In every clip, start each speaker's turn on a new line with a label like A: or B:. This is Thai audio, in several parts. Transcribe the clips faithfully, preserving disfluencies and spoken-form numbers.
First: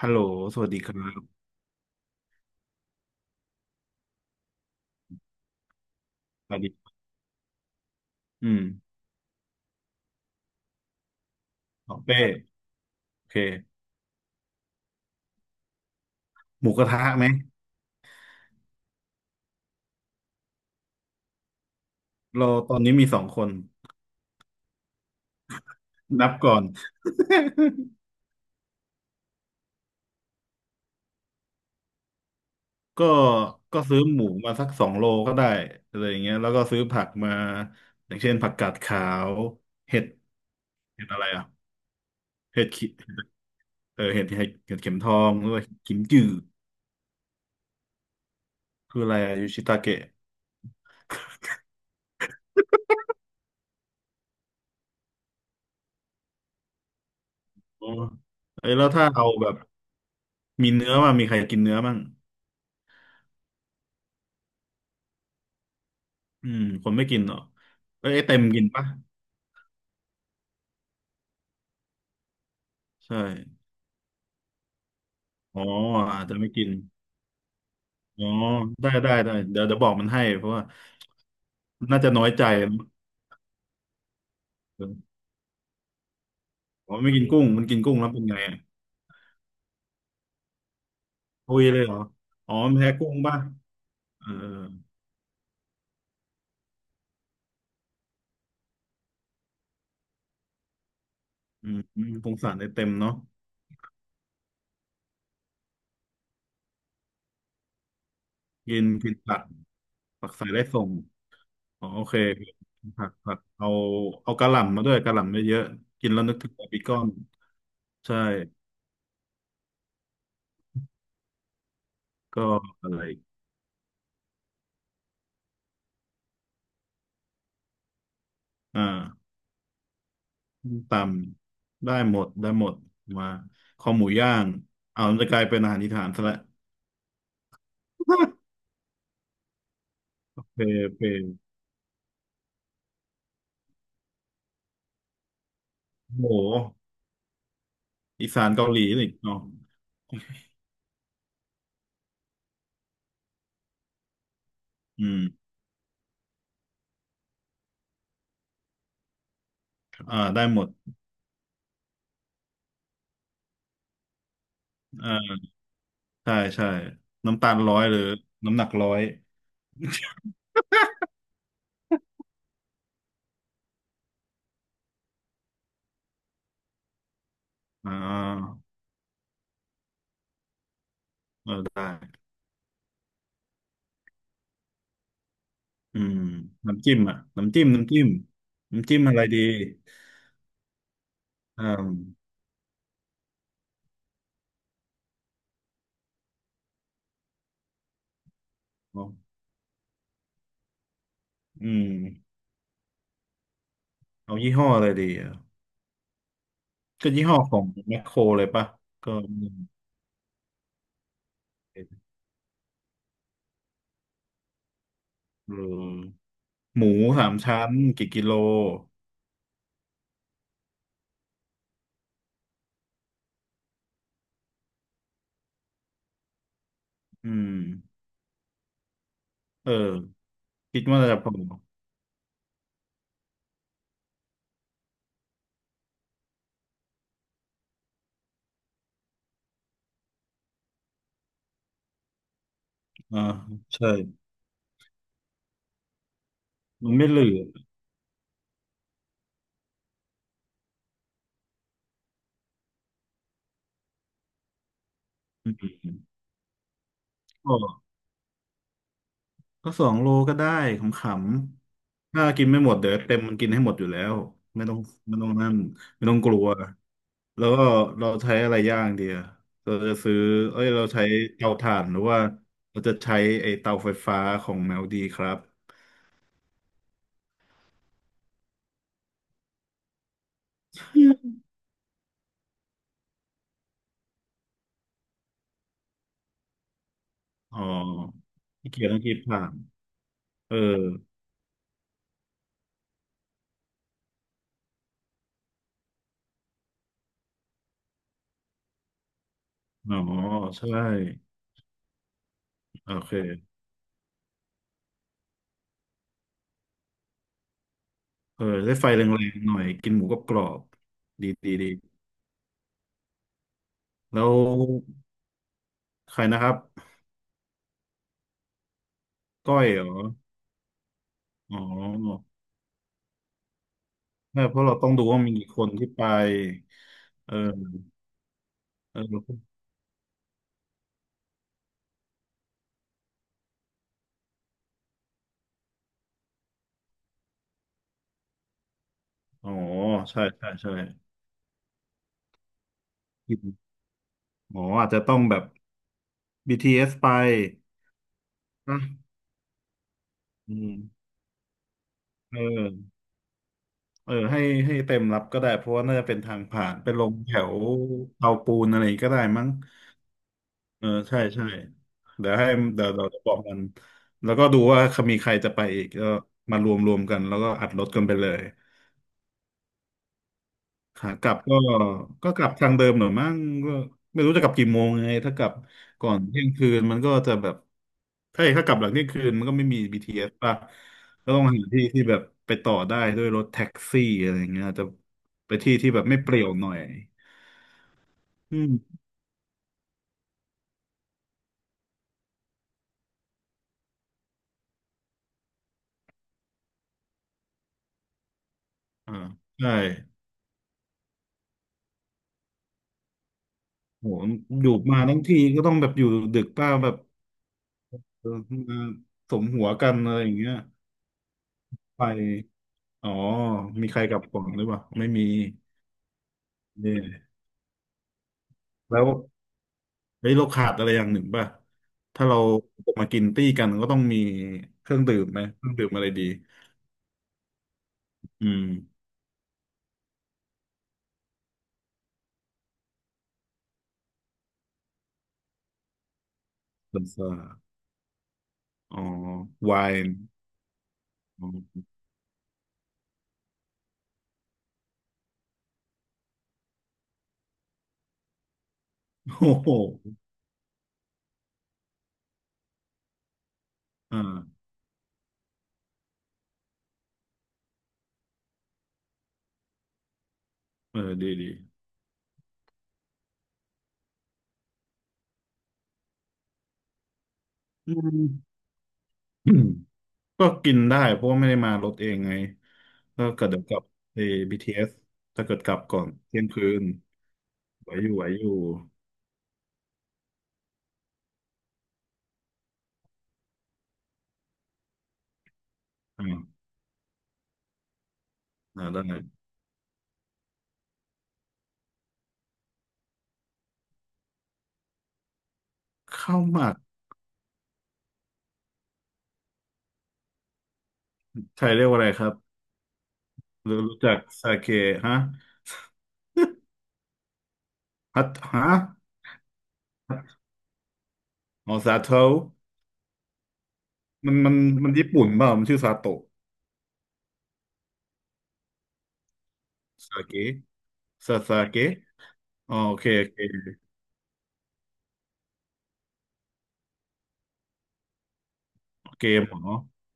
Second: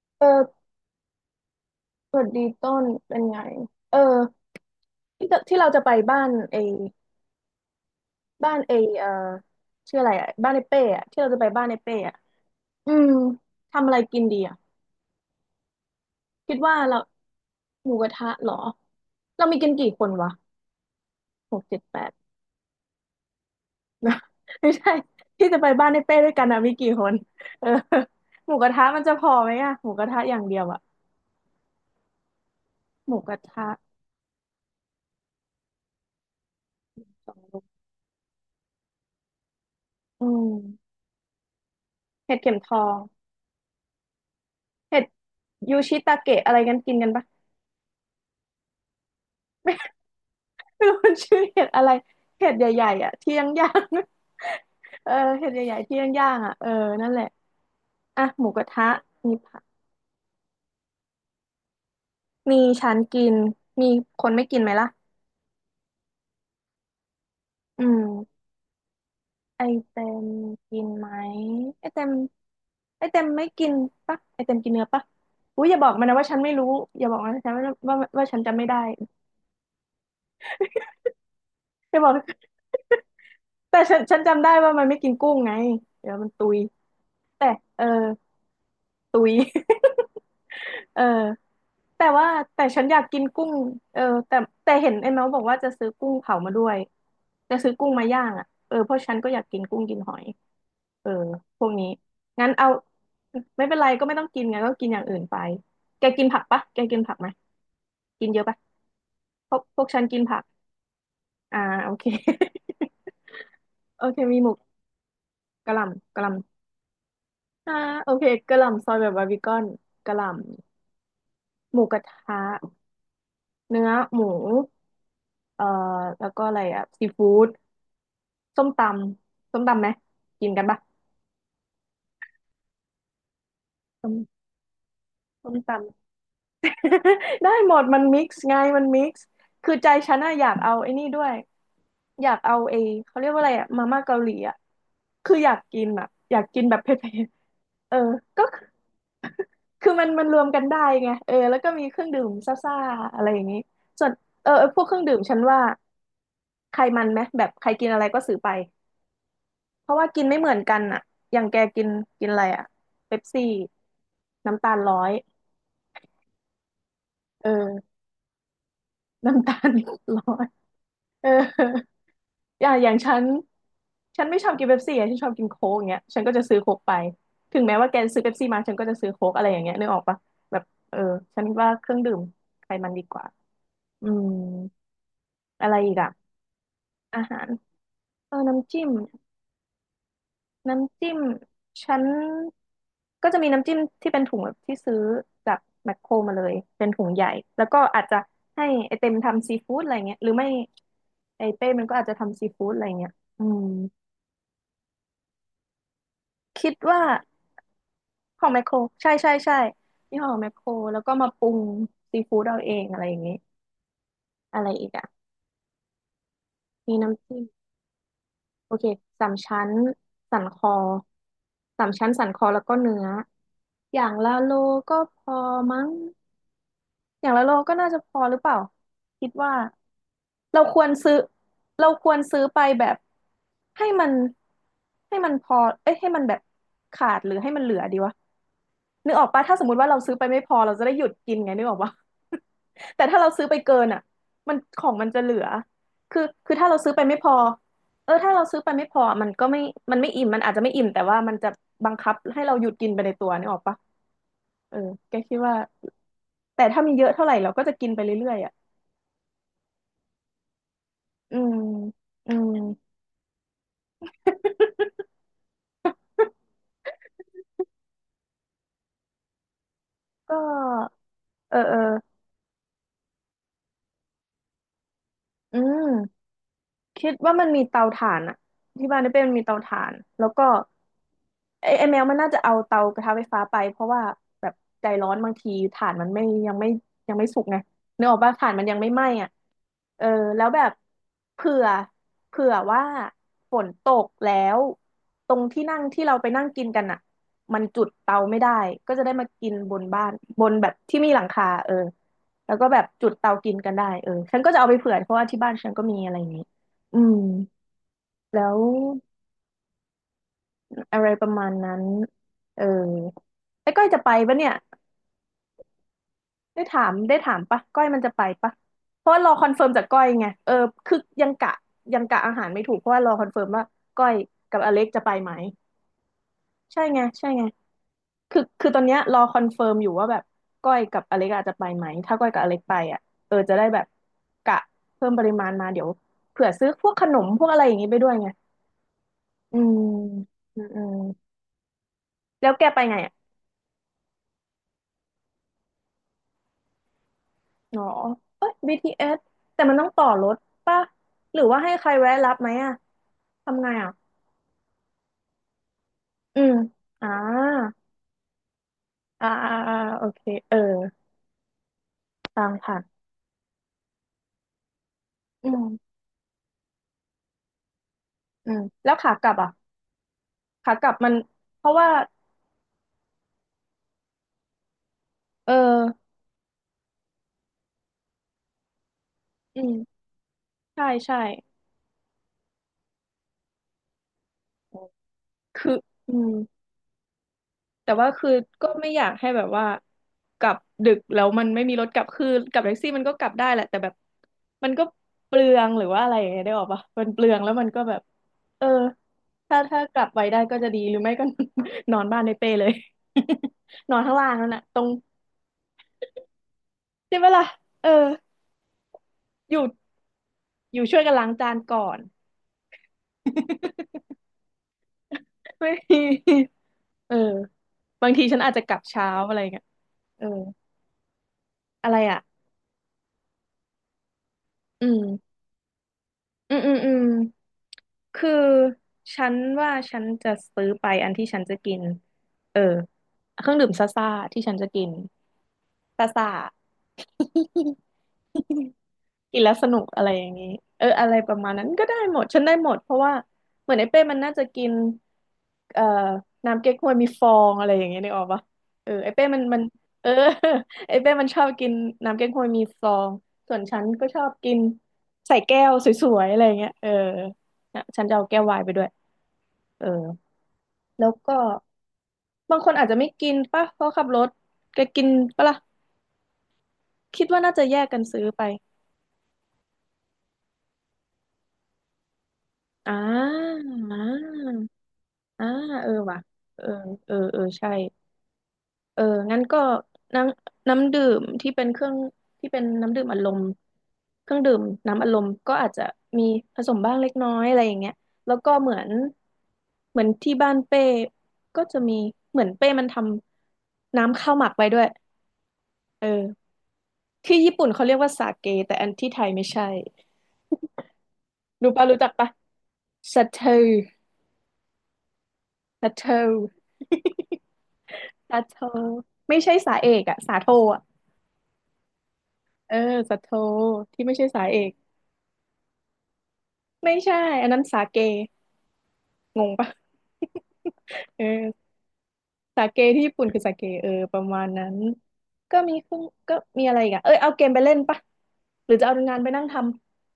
A: ฮัลโหล
B: เออ
A: สวัสดีครับ
B: สวัสดีต้นเป็นไงเออที่จะที่เราจะไปบ้าน
A: ส
B: เอ
A: วัสดีอื
B: บ้าน
A: ม
B: เอเออชื่ออะไรอะบ้านไอเป้อะที่เราจะไปบ้านไอ
A: อ๋
B: เป้
A: อ
B: อะ
A: เป้
B: อืม
A: โอเค
B: ทำอะไรกินดีอะคิด
A: หมู
B: ว่า
A: กระ
B: เรา
A: ทะไหม
B: หมูกระทะเหรอเรามีกันกี่คนวะหกเจ็ดแปด
A: เราตอนนี้มีสองคน
B: ไม่ใช่ที่จะไปบ้านไอเป้ด้
A: นั
B: ว
A: บ
B: ยกัน
A: ก่อ
B: อะ
A: น
B: มี กี่คนเออหมูกระทะมันจะพอไหมอะหมูกระทะอย่างเดียวอะ
A: ก็
B: หมูกระทะ
A: ก็ซื้อหมูมาสักสองโลก็ได้อะไรอย่างเงี้ยแล้วก็ซื้อผัก
B: ส
A: มา
B: องลูก
A: อย่างเช่นผักกาดขาวเห็ด
B: อืม
A: เห็ดอะไรอ่ะ
B: เห็ดเข็ม
A: เห็
B: ท
A: ด
B: อ
A: ขิ
B: ง
A: เออเห็ดเห็ดเห็ดเข็ม
B: เห็ด
A: ทองด้วย
B: ยู
A: กิ
B: ชิ
A: ม
B: ตา
A: จือ
B: เกะอะไรกันกินกันปะ
A: คืออะไรอะยูชิตาเกะ
B: เป็นคนชื่อเห็ดอะไรเห็ดใหญ่ๆอ่ะที่ย่างย่าง เออเห็ดใหญ่ๆที่ย่างย่างอ่ะเออนั่นแหละ
A: อ๋อ
B: อ่ะหมูกระ
A: เอ้ย
B: ทะ
A: แล้วถ้าเอา
B: มี
A: แบบ
B: ผัก
A: มีเนื้อมามีใครกินเนื้อมั่ง
B: มีฉันกินมีคนไม่กินไหมล่ะ
A: อืมคนไม่กินเหรอ
B: อื
A: เอ้ยไอ้เต็ม
B: ม
A: กินปะ
B: ไอเต็มกินไหมไอเต็มไอ
A: ใช่
B: เต็มไม่กินปะไอเต็มกินเนื้อปะ
A: อ๋
B: อุ้
A: อ
B: ยอย่าบอกมันนะ
A: อาจ
B: ว่า
A: จะ
B: ฉัน
A: ไม่
B: ไม่
A: กิ
B: รู้
A: น
B: อย่าบอกมันนะฉันว่าว่า
A: อ๋
B: ว่า
A: อ
B: ฉันจำไม่ได้
A: ได้ได้ได้เดี๋ยวเดี๋ยวบอกมันให้เพราะว่า
B: อ
A: น่า
B: ย่าบ
A: จะ
B: อก
A: น้อยใจ
B: แต่ฉันฉันจำได้ว่า
A: เอ
B: มันไม่กิน
A: อ
B: กุ้งไงเดี๋ยวมันตุย
A: อ๋อไม่กินกุ้
B: แต่
A: งมันกิน
B: เออ
A: กุ้งแล้วเป็นไงอะ
B: ตุย เออ
A: ทุยเลยเหรอ
B: แต่ว่า
A: อ๋อ
B: แต่
A: มัน
B: ฉัน
A: แพ้
B: อยาก
A: กุ้ง
B: กิน
A: ป่ะ
B: กุ้งเออ
A: เออ
B: แต่แต่เห็นไอ้เมาส์บอกว่าจะซื้อกุ้งเผามาด้วยจะซื้อกุ้งมาย่างอ่ะเออเพราะฉันก็อยากกินกุ้งกินหอย เออพว
A: อื
B: ก
A: ม
B: นี้
A: อืมสง
B: งั้น
A: สารได้
B: เอา
A: เต็มเนาะ
B: ไม่เป็นไรก็ไม่ต้องกินไงก็กินอย่างอื่นไป แกกินผักปะแกกินผักไหมกินเยอะปะ
A: กินกินผัก
B: พวกพวกฉันกิน
A: ผัก
B: ผัก
A: ใส่ได้ส่ง
B: อ่า
A: อ๋อ
B: โอ
A: โอ
B: เค
A: เค ผักผักเอา
B: โอเค
A: เอา
B: มีห
A: กะ
B: มู
A: หล่ำมาด้วยกะหล่ำเยอะ
B: กะห
A: ๆกิน
B: ล่ำ
A: แล้
B: กะ
A: ว
B: หล่
A: นึกถึงบาร์บีคอน
B: ำอ่าโอ
A: ใช่
B: เคกะหล่ำซอยแบบบาร์บีคอนกะหล่ำหมูกระทะ
A: ก็อะไร
B: เนื้อหมู เอ่อแล้วก็อะไรอ่ะซีฟู้ดส้มต
A: อ่า
B: ำส้มตำไหมกินกัน
A: ส้ม
B: ปะ
A: ตำได้หมดได้หมดมาคอหมู
B: ส้ม
A: ย่างเอามันจะกลาย
B: ส้ม
A: เป็นอาหาร
B: ตำ
A: อีสานซะและ
B: ได้หมดมันมิกซ์ ไงมันมิกซ์คือใจฉันอะอยาก
A: เป
B: เอาไอ้
A: เป
B: นี่ด้วยอยากเอาไอ้เขาเรียกว่าอะไรอะมาม่าเกาหลีอะคืออยากกินอะ
A: โ
B: อยากกิน
A: ห
B: แบบเผ็ดๆเออ
A: อี
B: ก็
A: สาน
B: คือ
A: เกาหลีนี่เนาะ
B: คือมันมันรวมกันได้ไงเออแล้วก็มีเครื่องดื่มซ่าๆอะไรอย่างนี้ส่วนเออพวกเครื่อง
A: อื
B: ดื่มฉัน
A: ม
B: ว่าใครมันไหมแบบใครกินอะไรก็ซื้อไป เพราะว่า
A: อ่า
B: กินไม่
A: ได้
B: เหมือ
A: ห
B: น
A: มด
B: กันอะอย่างแกกินกินอะไรอะเป๊ปซี่น้ำตาลร้อ
A: อ่
B: ย
A: าใช่ใช่น้ำตาลร้อย
B: เออ
A: หรือน้ำหนักร้อย
B: น้ำตาลร้อยเอออย่างอย่างฉันฉันไม่ชอบกินเป๊ปซี่อะฉันชอบกินโค้กอย่างเงี้ยฉันก็จะซื้อโค้กไปถึงแม้ว่า
A: อ่
B: แกซื้อเป๊ปซี่มา
A: า
B: ฉันก็จะซื้อโค้กอะไรอย่างเงี้ยนึกออกปะแบบเออฉัน
A: ไ
B: ว่าเครื่องดื่ม
A: ด้
B: ไขมันดีกว่าอืมอะไรอีก
A: อื
B: อะ
A: มน้ำจิ้มอ่ะ
B: อาหาร
A: น้ำจิ้มน้ำจิ้ม
B: เออน้ำจิ้ม
A: น้ำจิ้มอะไรดี
B: น้ำจิ้ม
A: อ่า
B: ฉันก็จะมีน้ำจิ้มที่เป็นถุงแบบที่ซื้อจากแมคโครมาเลยเป็นถุงใหญ่แล้วก็อาจจะให้ไอ
A: เอา
B: เต็มทำซีฟู้ดอะไรเงี้ยหรือไม่ไอเป้
A: อื
B: มัน
A: ม
B: ก็อาจจะทำซีฟู้ดอะไรเงี้ยอืม
A: เอายี่ห้ออะไรดีอ่ะ
B: คิดว่า
A: ก็ยี่ห้อของแมคโคร
B: ข
A: เล
B: อ
A: ย
B: งแมค
A: ปะ
B: โครใช่
A: ก็
B: ใช่ใช่ยี่ห้อของแมคโครแล้วก็มาปรุงซีฟู้ดเอาเองอะไรอย่างเงี้อะไรอีกอ่ะ
A: เออ หมู
B: มี
A: สา
B: น้ำ
A: ม
B: จิ้ม
A: ชั้นกี่กิโล
B: โอเคสามชั้นสันคอสามชั้นสันคอแล้วก็เนื้ออย่างละโลก็พอมั้ง อ
A: อื
B: ย่างละโล
A: ม
B: ก็น่าจะพอหรือเปล่าคิดว่า
A: เออ
B: เราค
A: คิด
B: วร
A: ว่า
B: ซื้อ
A: จะพอ
B: เราควรซื้อไปแบบให้มันให้มันพอเอ้ยให้มันแบบขาดหรือให้มันเหลือดีวะนึกออกปะถ้าสมมติว่าเราซื้อไปไม่พอเราจะได้หยุดกินไงนึกออกปะ แต่ถ้า
A: อ่า
B: เราซื้อไปเกิน
A: ใช่
B: อ่ะมันของมันจะเหลือคือคือถ้าเราซื้
A: มั
B: อ
A: น
B: ไป
A: ไม่
B: ไม่
A: เหลื
B: พอ
A: อ
B: เออถ้าเราซื้อไปไม่พอมันก็ไม่มันไม่อิ่มมันอาจจะไม่อิ่มแต่ว่ามันจะบังคับให้เราหยุดกินไปในตัวนึกออกปะเออแกคิด
A: อื
B: ว่า
A: ม
B: แต่ถ้ามีเยอะเท่าไหร่เรา
A: ก็
B: ก็จะกินไปเรื่อยๆอ่ะ
A: ก็สองโลก็ได้ข
B: อืม
A: ำๆ ถ้า
B: อื
A: กิน
B: ม
A: ไม่หมดเดี๋ยวเต็มมันกินให้หมดอยู่แล้วไม่ต้องไม่ต้องนั่นไม่ต้องกลัว แล้วก็เราใช้อะไรย่างดีอะเราจะซื้อ
B: ก็
A: เอ้ย เราใช้เตา
B: เออเอ
A: ถ่า
B: อ
A: นหรือว่า เราจะใช้ไอ้เตาไฟฟ้าของแมวดีครับ
B: อืม คิดว่ามันมีเตาถ่านอะที่บ้านได้เป็นมีเตาถ่านแล้วก็ ไอ้ไอแมวมันน่าจะเอาเตากระทะไฟฟ้าไปเพราะว่าแบบใจร้อนบางทีถ่านมันไม่ยังไม่ยังไม่สุกไง
A: อ๋อ
B: นึกออกป่ะถ่านมัน
A: ขี้
B: ยัง
A: เกีย
B: ไม่
A: จต้อ
B: ไห
A: ง
B: ม้
A: คิด
B: อะ
A: ผ่าน
B: เออแล้ว
A: เออ
B: แบบเผื่อเผื่อว่าฝนตกแล้วตรงที่นั่งที่เราไปนั่งกินกันอะมันจุดเตาไม่ได้ก็จะได้มากินบน
A: อ๋อ
B: บ้านบนแบ
A: ใช่
B: บที่มีหลังคาเออแล้วก็แบบ
A: โอ
B: จุดเตากิ
A: เค
B: นกันได้เออฉันก็จะเอาไปเผื่อเพราะว่าที่บ้านฉันก็มีอะไรอย่างนี้ อืม
A: เออ
B: แล้ว
A: ได้ไฟแรงๆหน่อย กินหมูกรอบ
B: อะไรป
A: ๆดี
B: ระมา
A: ดี
B: ณ
A: ดี
B: นั้นเออไอ้ก้อยจะไป
A: แล้ว
B: ปะเนี่ย
A: ใครนะครับ
B: ได้ถามได้ถามปะก้อยมันจะไปปะเพราะว่ารอคอน
A: ก้อ
B: เฟิ
A: ย
B: ร์ม
A: เหร
B: จาก
A: อ
B: ก้อยไงเออคือยังกะ
A: อ๋อ
B: ยังกะอาหารไม่ถูกเพราะว่ารอคอนเฟิร์มว่าก้อย
A: ไม่เพ
B: กับ
A: ราะ
B: อ
A: เรา
B: เล็ก
A: ต้อง
B: จะ
A: ดู
B: ไป
A: ว่า
B: ไหม
A: มีกี่คนที่ไป
B: ใช่ไงใช่
A: เอ
B: ไง
A: อ
B: คือคือตอนเนี้ย
A: เอ
B: รอคอน
A: อ
B: เฟิร์มอยู่ว่าแบบก้อยกับอเล็กอาจจะไปไหมถ้าก้อยกับอเล็กไปอ่ะเออจะได้แบบกะเพิ่มปริมาณมาเดี๋ยวเผื่อซื้อพวกขนมพวกอะไรอย่างงี้ไปด้วยไง
A: อ๋อ
B: อืม
A: ใช่ใช่
B: อืม
A: ใช่
B: อืมแล้วแกไปไง
A: กินอ๋ออาจจะต้องแบบ บี ที เอส ไป
B: อ๋อเอ้ย
A: นะ
B: บี ที เอส แต่มันต้องต่อรถ
A: อืม
B: ป่ะ หรือว่าให้ใครแวะรับ
A: เอ
B: ไหมอ่ะ
A: อ
B: ทำไงอ่ะ
A: เออให้ให้เต็มรับก็ได้ เพราะว่าน่าจะเป็นทา
B: อื
A: ง
B: ม
A: ผ่านไปล
B: อ่า
A: งแถวเตาปูนอะไรก็ได้
B: อ่า
A: มั้ง
B: อ่า อ่า โอเค เออ
A: เออใช่ใช่เดี๋ยว
B: ตา
A: ให้
B: มผ่ะ
A: เดี๋ยวเราจะบอกมันแล้วก็ดูว่ามีใคร
B: อื
A: จะไปอีก
B: ม
A: ก็มารวมรวมกันแล้วก็อัดรถกันไปเลย
B: อืม แล้วขากลับอ่ะขากลับมั
A: ขา
B: น
A: กลับก็
B: เพราะว่า
A: ก็กลับทางเดิมหน่อยมั้งก็ไม่รู้จะกลับกี่โมงไงถ้ากลั
B: เออ
A: บก่อนเที่ยงคืนมันก็จะแบบถ้าถ้ากลับหลังเที่ยงคืนมันก็
B: อื
A: ไม่มี
B: ม
A: บี ที เอส ป่ะ
B: ใช่ใช่
A: ก็ต้องหาที่ที่แบบไปต่อได้ด้วยรถแท็กซี่อะไรอย่างเงี้ยอาจจะไป
B: คื
A: ที่
B: อ
A: ที่แบบ
B: อื
A: ไม่เป
B: ม
A: รี่ยวหน่อย
B: แต่ว่าคือ
A: อื
B: ก็ไม่อ
A: ม
B: ยากให้แบบว่ากลับดึกแล้วมันไม่มีรถกลับคือกลับแท็กซี่มันก็กลับได้แหละแต่แบบมันก็เปลืองหรือว่าอะไรอย่างเงี้ยได้ออกปะมันเปลืองแล้วมันก็แบบเออ
A: อ่า
B: ถ้า
A: ใช่
B: ถ้ากลับไปได้ก็จะดีหรือไม่ก็ นอนบ้านในเป้เลย นอน
A: โห
B: ข้างล่างนั่นแหละ
A: อยู่
B: ตรง
A: มาทั้งทีก็ต้องแบบอยู่ดึกป้าแบบ
B: ใช่ไหมล่ะเออ
A: เออมาสม
B: อยู่
A: หัวกันอะไรอย่างเงี้ย
B: อยู่ช่วยกันล้างจานก่อน
A: ไปอ๋อมีใครกลับก่อนหรือเปล่าไม่มี
B: ไม่มี
A: เนี่ย
B: เออบางทีฉันอาจจะกลับ
A: แล้
B: เช้า
A: ว
B: อะไรเงี้ยเออ
A: เฮ้ยเราขาดอะไรอย่างหนึ่งป่ะ
B: อะไรอ่ะ
A: ถ้าเราจะมากินตี้กันก็ต้องมี
B: อื
A: เครื่องดื่ม
B: ม
A: ไหมเครื่องดื่มอะไรดี
B: อืมอืมอืม คือ
A: อืม
B: ฉันว่าฉันจะซื้อไปอันที่ฉันจะกินเออเครื่องดื่มซ่าซ่าที่ฉันจะกินซ่าซ่า
A: เบียร์อ๋อ
B: กินแล้วส
A: ไว
B: นุกอะไร
A: น์
B: อย่างนี้เอออะไรประ
A: อ๋
B: มาณนั้น
A: อ
B: ก็ได้หมดฉันได้หมดเพราะว่าเหมือนไอ้เป้มันน่าจะกินเอ่อน้ำเก๊กฮวยมีฟองอะไรอย่างเงี้ยนึกออกปะเออไอ้เป้มัน
A: โอ้
B: มัน
A: โห
B: เออ ไอ้เป้มันชอบกินน้ำเก๊กฮวยมีฟองส่วนฉันก็ช
A: อ่า
B: อบกินใส่แก้วสวยๆอะไรอย่างเงี้ยเออนะฉันจะเอาแก้วไวน์ไปด้วยเออ
A: เอ
B: แล้
A: อ
B: ว
A: ดี
B: ก็
A: ดี
B: บางคนอาจจะไม่กินป่ะเพราะขับรถแกกินป่ะล่ะคิดว่าน่าจะแยก
A: อื
B: กันซื้อ
A: ม
B: ไป
A: อืมก็กินได้เพราะว่าไม่ได้มารถเองไง
B: อ่า
A: ก็เกิดเดี๋ยวกลับ
B: อ่
A: เอ b
B: า
A: s ถ้า
B: อ่า
A: เกิดกลับ
B: เออ
A: ก่อน
B: ว่ะ
A: เที่ยง
B: เอ
A: คื
B: อ
A: น
B: เออเออใช่
A: ไหวอยู่ไหวอยู่
B: เอองั้นก็น้ำน้ำดื่มที่เป็นเครื่องที่เป็นน้ำดื่มอารมณ์เครื่องดื่มน้ำอารมณ์ก็อาจจะมี
A: อา
B: ผสมบ้างเล็กน้อยอะไรอย่างเงี้ยแล้วก็เหมือ
A: อ่า
B: น
A: ได้
B: เหมือนที่บ้านเป้ก็จะมีเหมือนเป้มันทำน้ำข้าวหมักไว้ด้วยเอ
A: ข้าว
B: อ
A: หมัก
B: ที่ญี่ปุ่นเขาเรียกว่าสาเกแต่อันที่ไทยไม่ใช่
A: ไท
B: รู้
A: ยเรี
B: ปะ
A: ยกว่า
B: รู้
A: อะ
B: จั
A: ไร
B: ก
A: ค
B: ปะ
A: รับ
B: สาเท
A: รู้รู้จักซาเกะฮะ
B: สาเท
A: ฮัต
B: สาโท
A: ฮะ
B: ไม่ใช่สาเอกอะสาโทอะ
A: อ๋อซาโตะ
B: เออสาโทที่ไม่ใช่
A: มัน
B: สา
A: มัน
B: เอก
A: มันญี่ปุ่นเปล่ามันชื่อซาโตะ
B: ไม่ใช่อันนั้นสาเกงงปะ
A: ซาเกะ
B: เออ
A: ซาซาเกะ
B: สา
A: อ๋อ
B: เก
A: โอ
B: ที่
A: เค
B: ญี่
A: โอ
B: ปุ่นคื
A: เค
B: อสาเกเออประมาณนั้นก็มีเครื่องก็มีอะไรอีกอะเอยเอาเกมไปเล่นปะหรือจะเอางาน
A: เก
B: ไป
A: ม
B: นั่ง
A: เหร
B: ทำ
A: อ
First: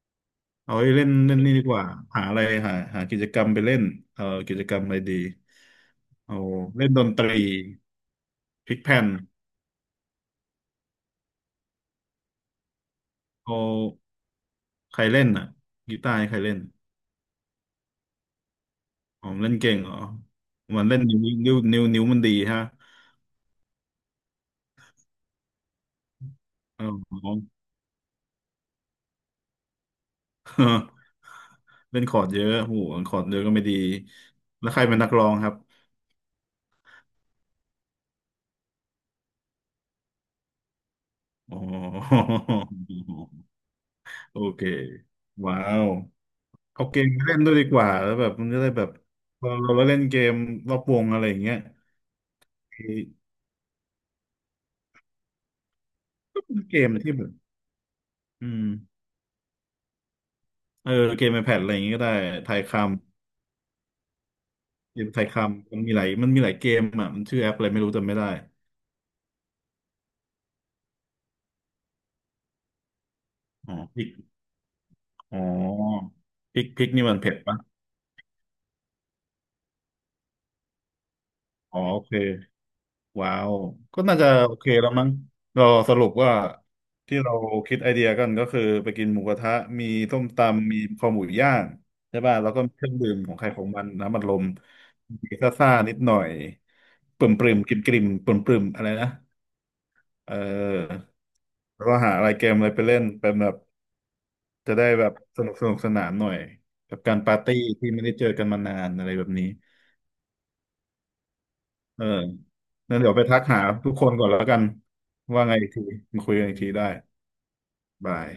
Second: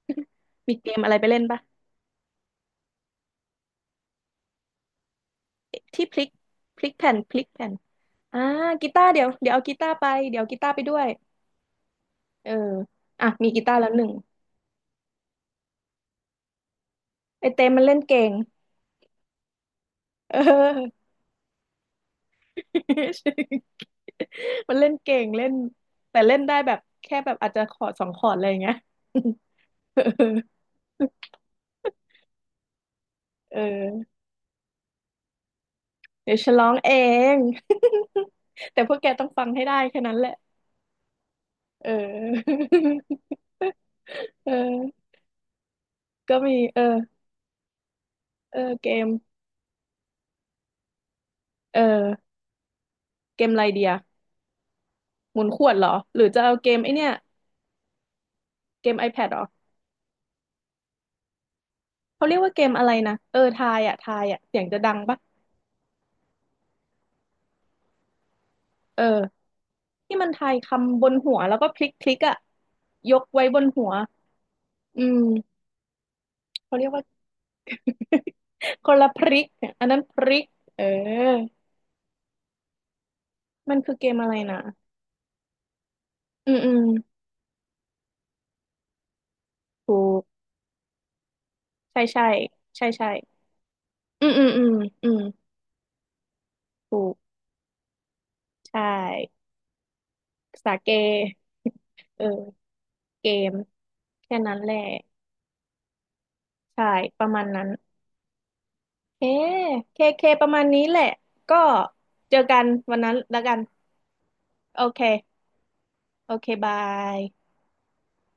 B: มี
A: เอาไว้
B: เกม
A: เล่
B: อะ
A: น
B: ไรไป
A: เล่
B: เล่
A: น
B: น
A: นี่
B: ปะ
A: ดีกว่าหาอะไรหาหากิจกรรมไปเล่นเอ่อกิจกรรมอะไรดี
B: ที่พลิก
A: เอา
B: พลิ
A: เล่น
B: ก
A: ดน
B: แผ่น
A: ต
B: พลิ
A: รี
B: กแผ่น อ่า
A: พลิก
B: กี
A: แผ่
B: ตา
A: น
B: ร์เดี๋ยวเดี๋ยวเอากีตาร์ไปเดี๋ยวเอากีตาร์ไปด้วยเอออ่ะมี
A: เอา
B: กีตาร์แล้วหนึ่ง
A: ใครเล่นอ่ะกีตาร์ให้ใครเล่น
B: ไอเต้มันเล่นเก่ง
A: อ๋อมันเล่นเก่งเหรอ
B: เอ
A: มันเล่น
B: อ
A: นิ้วนิ้วนิ้วนิ้วมันดีฮะ
B: มันเล่นเก่งเล่นแต่เล่นได้แบบ
A: อ๋
B: แค่แบ
A: อ
B: บอาจจะขอร์ดสองขอร์ดอะไรอย่างเงี้ย
A: เออเล่นคอร์ดเยอะโอ้โหคอร์ดเยอะก็
B: เออ
A: ไม่ดี
B: เออ
A: แล้วใครเป็นนักร้องครับ
B: เดี๋ยวฉันร้องเอง แต่พวกแกต้องฟังให้ได้แค่นั้นแหละ
A: อ๋อ
B: เออ
A: โอ
B: เ
A: เค
B: ออ
A: ว้าว
B: ก็มีเออ
A: เอาเกมไปเล่นด้วยดีกว่าแล้วแบบมัน
B: เอ
A: จะ
B: อ
A: ได้แบ
B: เก
A: บ
B: ม
A: เราเราเล่นเกมรอบวงอะไรอย่างเงี้ย
B: เออเกมอะไรเดียหมุนขวดเหรอหรือจะ
A: ก็
B: เอา
A: เป็น
B: เก
A: เก
B: มไอ
A: ม
B: เนี้ย
A: ที่แบบอืม
B: เกม ไอแพด เหรอ
A: เออเกมในแพดอะไรอย่างงี้ก็ได้
B: เขาเรียก
A: ไท
B: ว่าเก
A: ยค
B: มอะไรนะเออทายอ่ะทายอ่ะเสียงจะดั
A: ำเก
B: ง
A: ม
B: ปะ
A: ไทยคำมันมีหลายมันมีหลายเกมอ่ะมันชื่อแอปอะไรไม่รู้จำไม่ได้
B: เออที่มันทายคำบนหัวแล้วก็พลิกพลิกอ่ะยกไว้บน
A: อ๋อ
B: หัว
A: พิก
B: อื
A: อ๋อ
B: ม
A: พิก
B: เขาเรี
A: พิ
B: ย
A: ก
B: กว่า
A: นี่มันเผ็ดปะ
B: คนละพริกเนี่ยอันนั้นพริกเออ
A: อ๋อโอเค ว้าว
B: มันคือ
A: ก็
B: เก
A: น่า
B: ม
A: จะ
B: อะไร
A: โอ
B: นะ
A: เคแล้วมั้งเราสรุปว่า
B: อืมอืม
A: ที่เราคิดไอเดียกันก็คือไปกินหมูกระทะมี
B: ถู
A: ส้
B: ก
A: มตำมีคอหมูย่าง
B: ใช่
A: ใช่
B: ใช่
A: ป่ะแล้วก็มีเค
B: ใช่
A: รื่อง
B: ใช่
A: ดื่มของใครของมันน้ำอัด
B: อื
A: ล
B: มอื
A: ม
B: มอืมอืม
A: มีซ่าๆนิดหน่อย
B: ถูก
A: ปริ่มปริมกริมกริมปริ่มปริม
B: ใช
A: อะไรนะ
B: ่
A: เอ
B: ภาษาเก
A: อแล้วก็หา
B: เอ
A: อะ
B: อ
A: ไรเกมอะไรไปเล่น
B: เก
A: เป็นแบ
B: ม
A: บ
B: แค่นั้นแห
A: จะ
B: ละ
A: ได้แบบสนุกสนุกสนานหน่อย
B: ใช่
A: กับการ
B: ประ
A: ปา
B: มา
A: ร์
B: ณ
A: ตี้
B: นั้น
A: ที่ไม่ได้เจอกันมานานอะไร
B: เค
A: แบบนี้
B: เคเคประมาณนี้แหละก็
A: เออ
B: เจอกันวั
A: นั่น
B: น
A: เดี๋
B: นั้
A: ย
B: น
A: วไปทั
B: แล้ว
A: ก
B: กัน
A: หาทุกคนก่อนแล้วกัน
B: โอเค
A: ว่าไงอีกทีมา
B: โอ
A: คุยกั
B: เค
A: นอีกที
B: บา
A: ได้
B: ย
A: บาย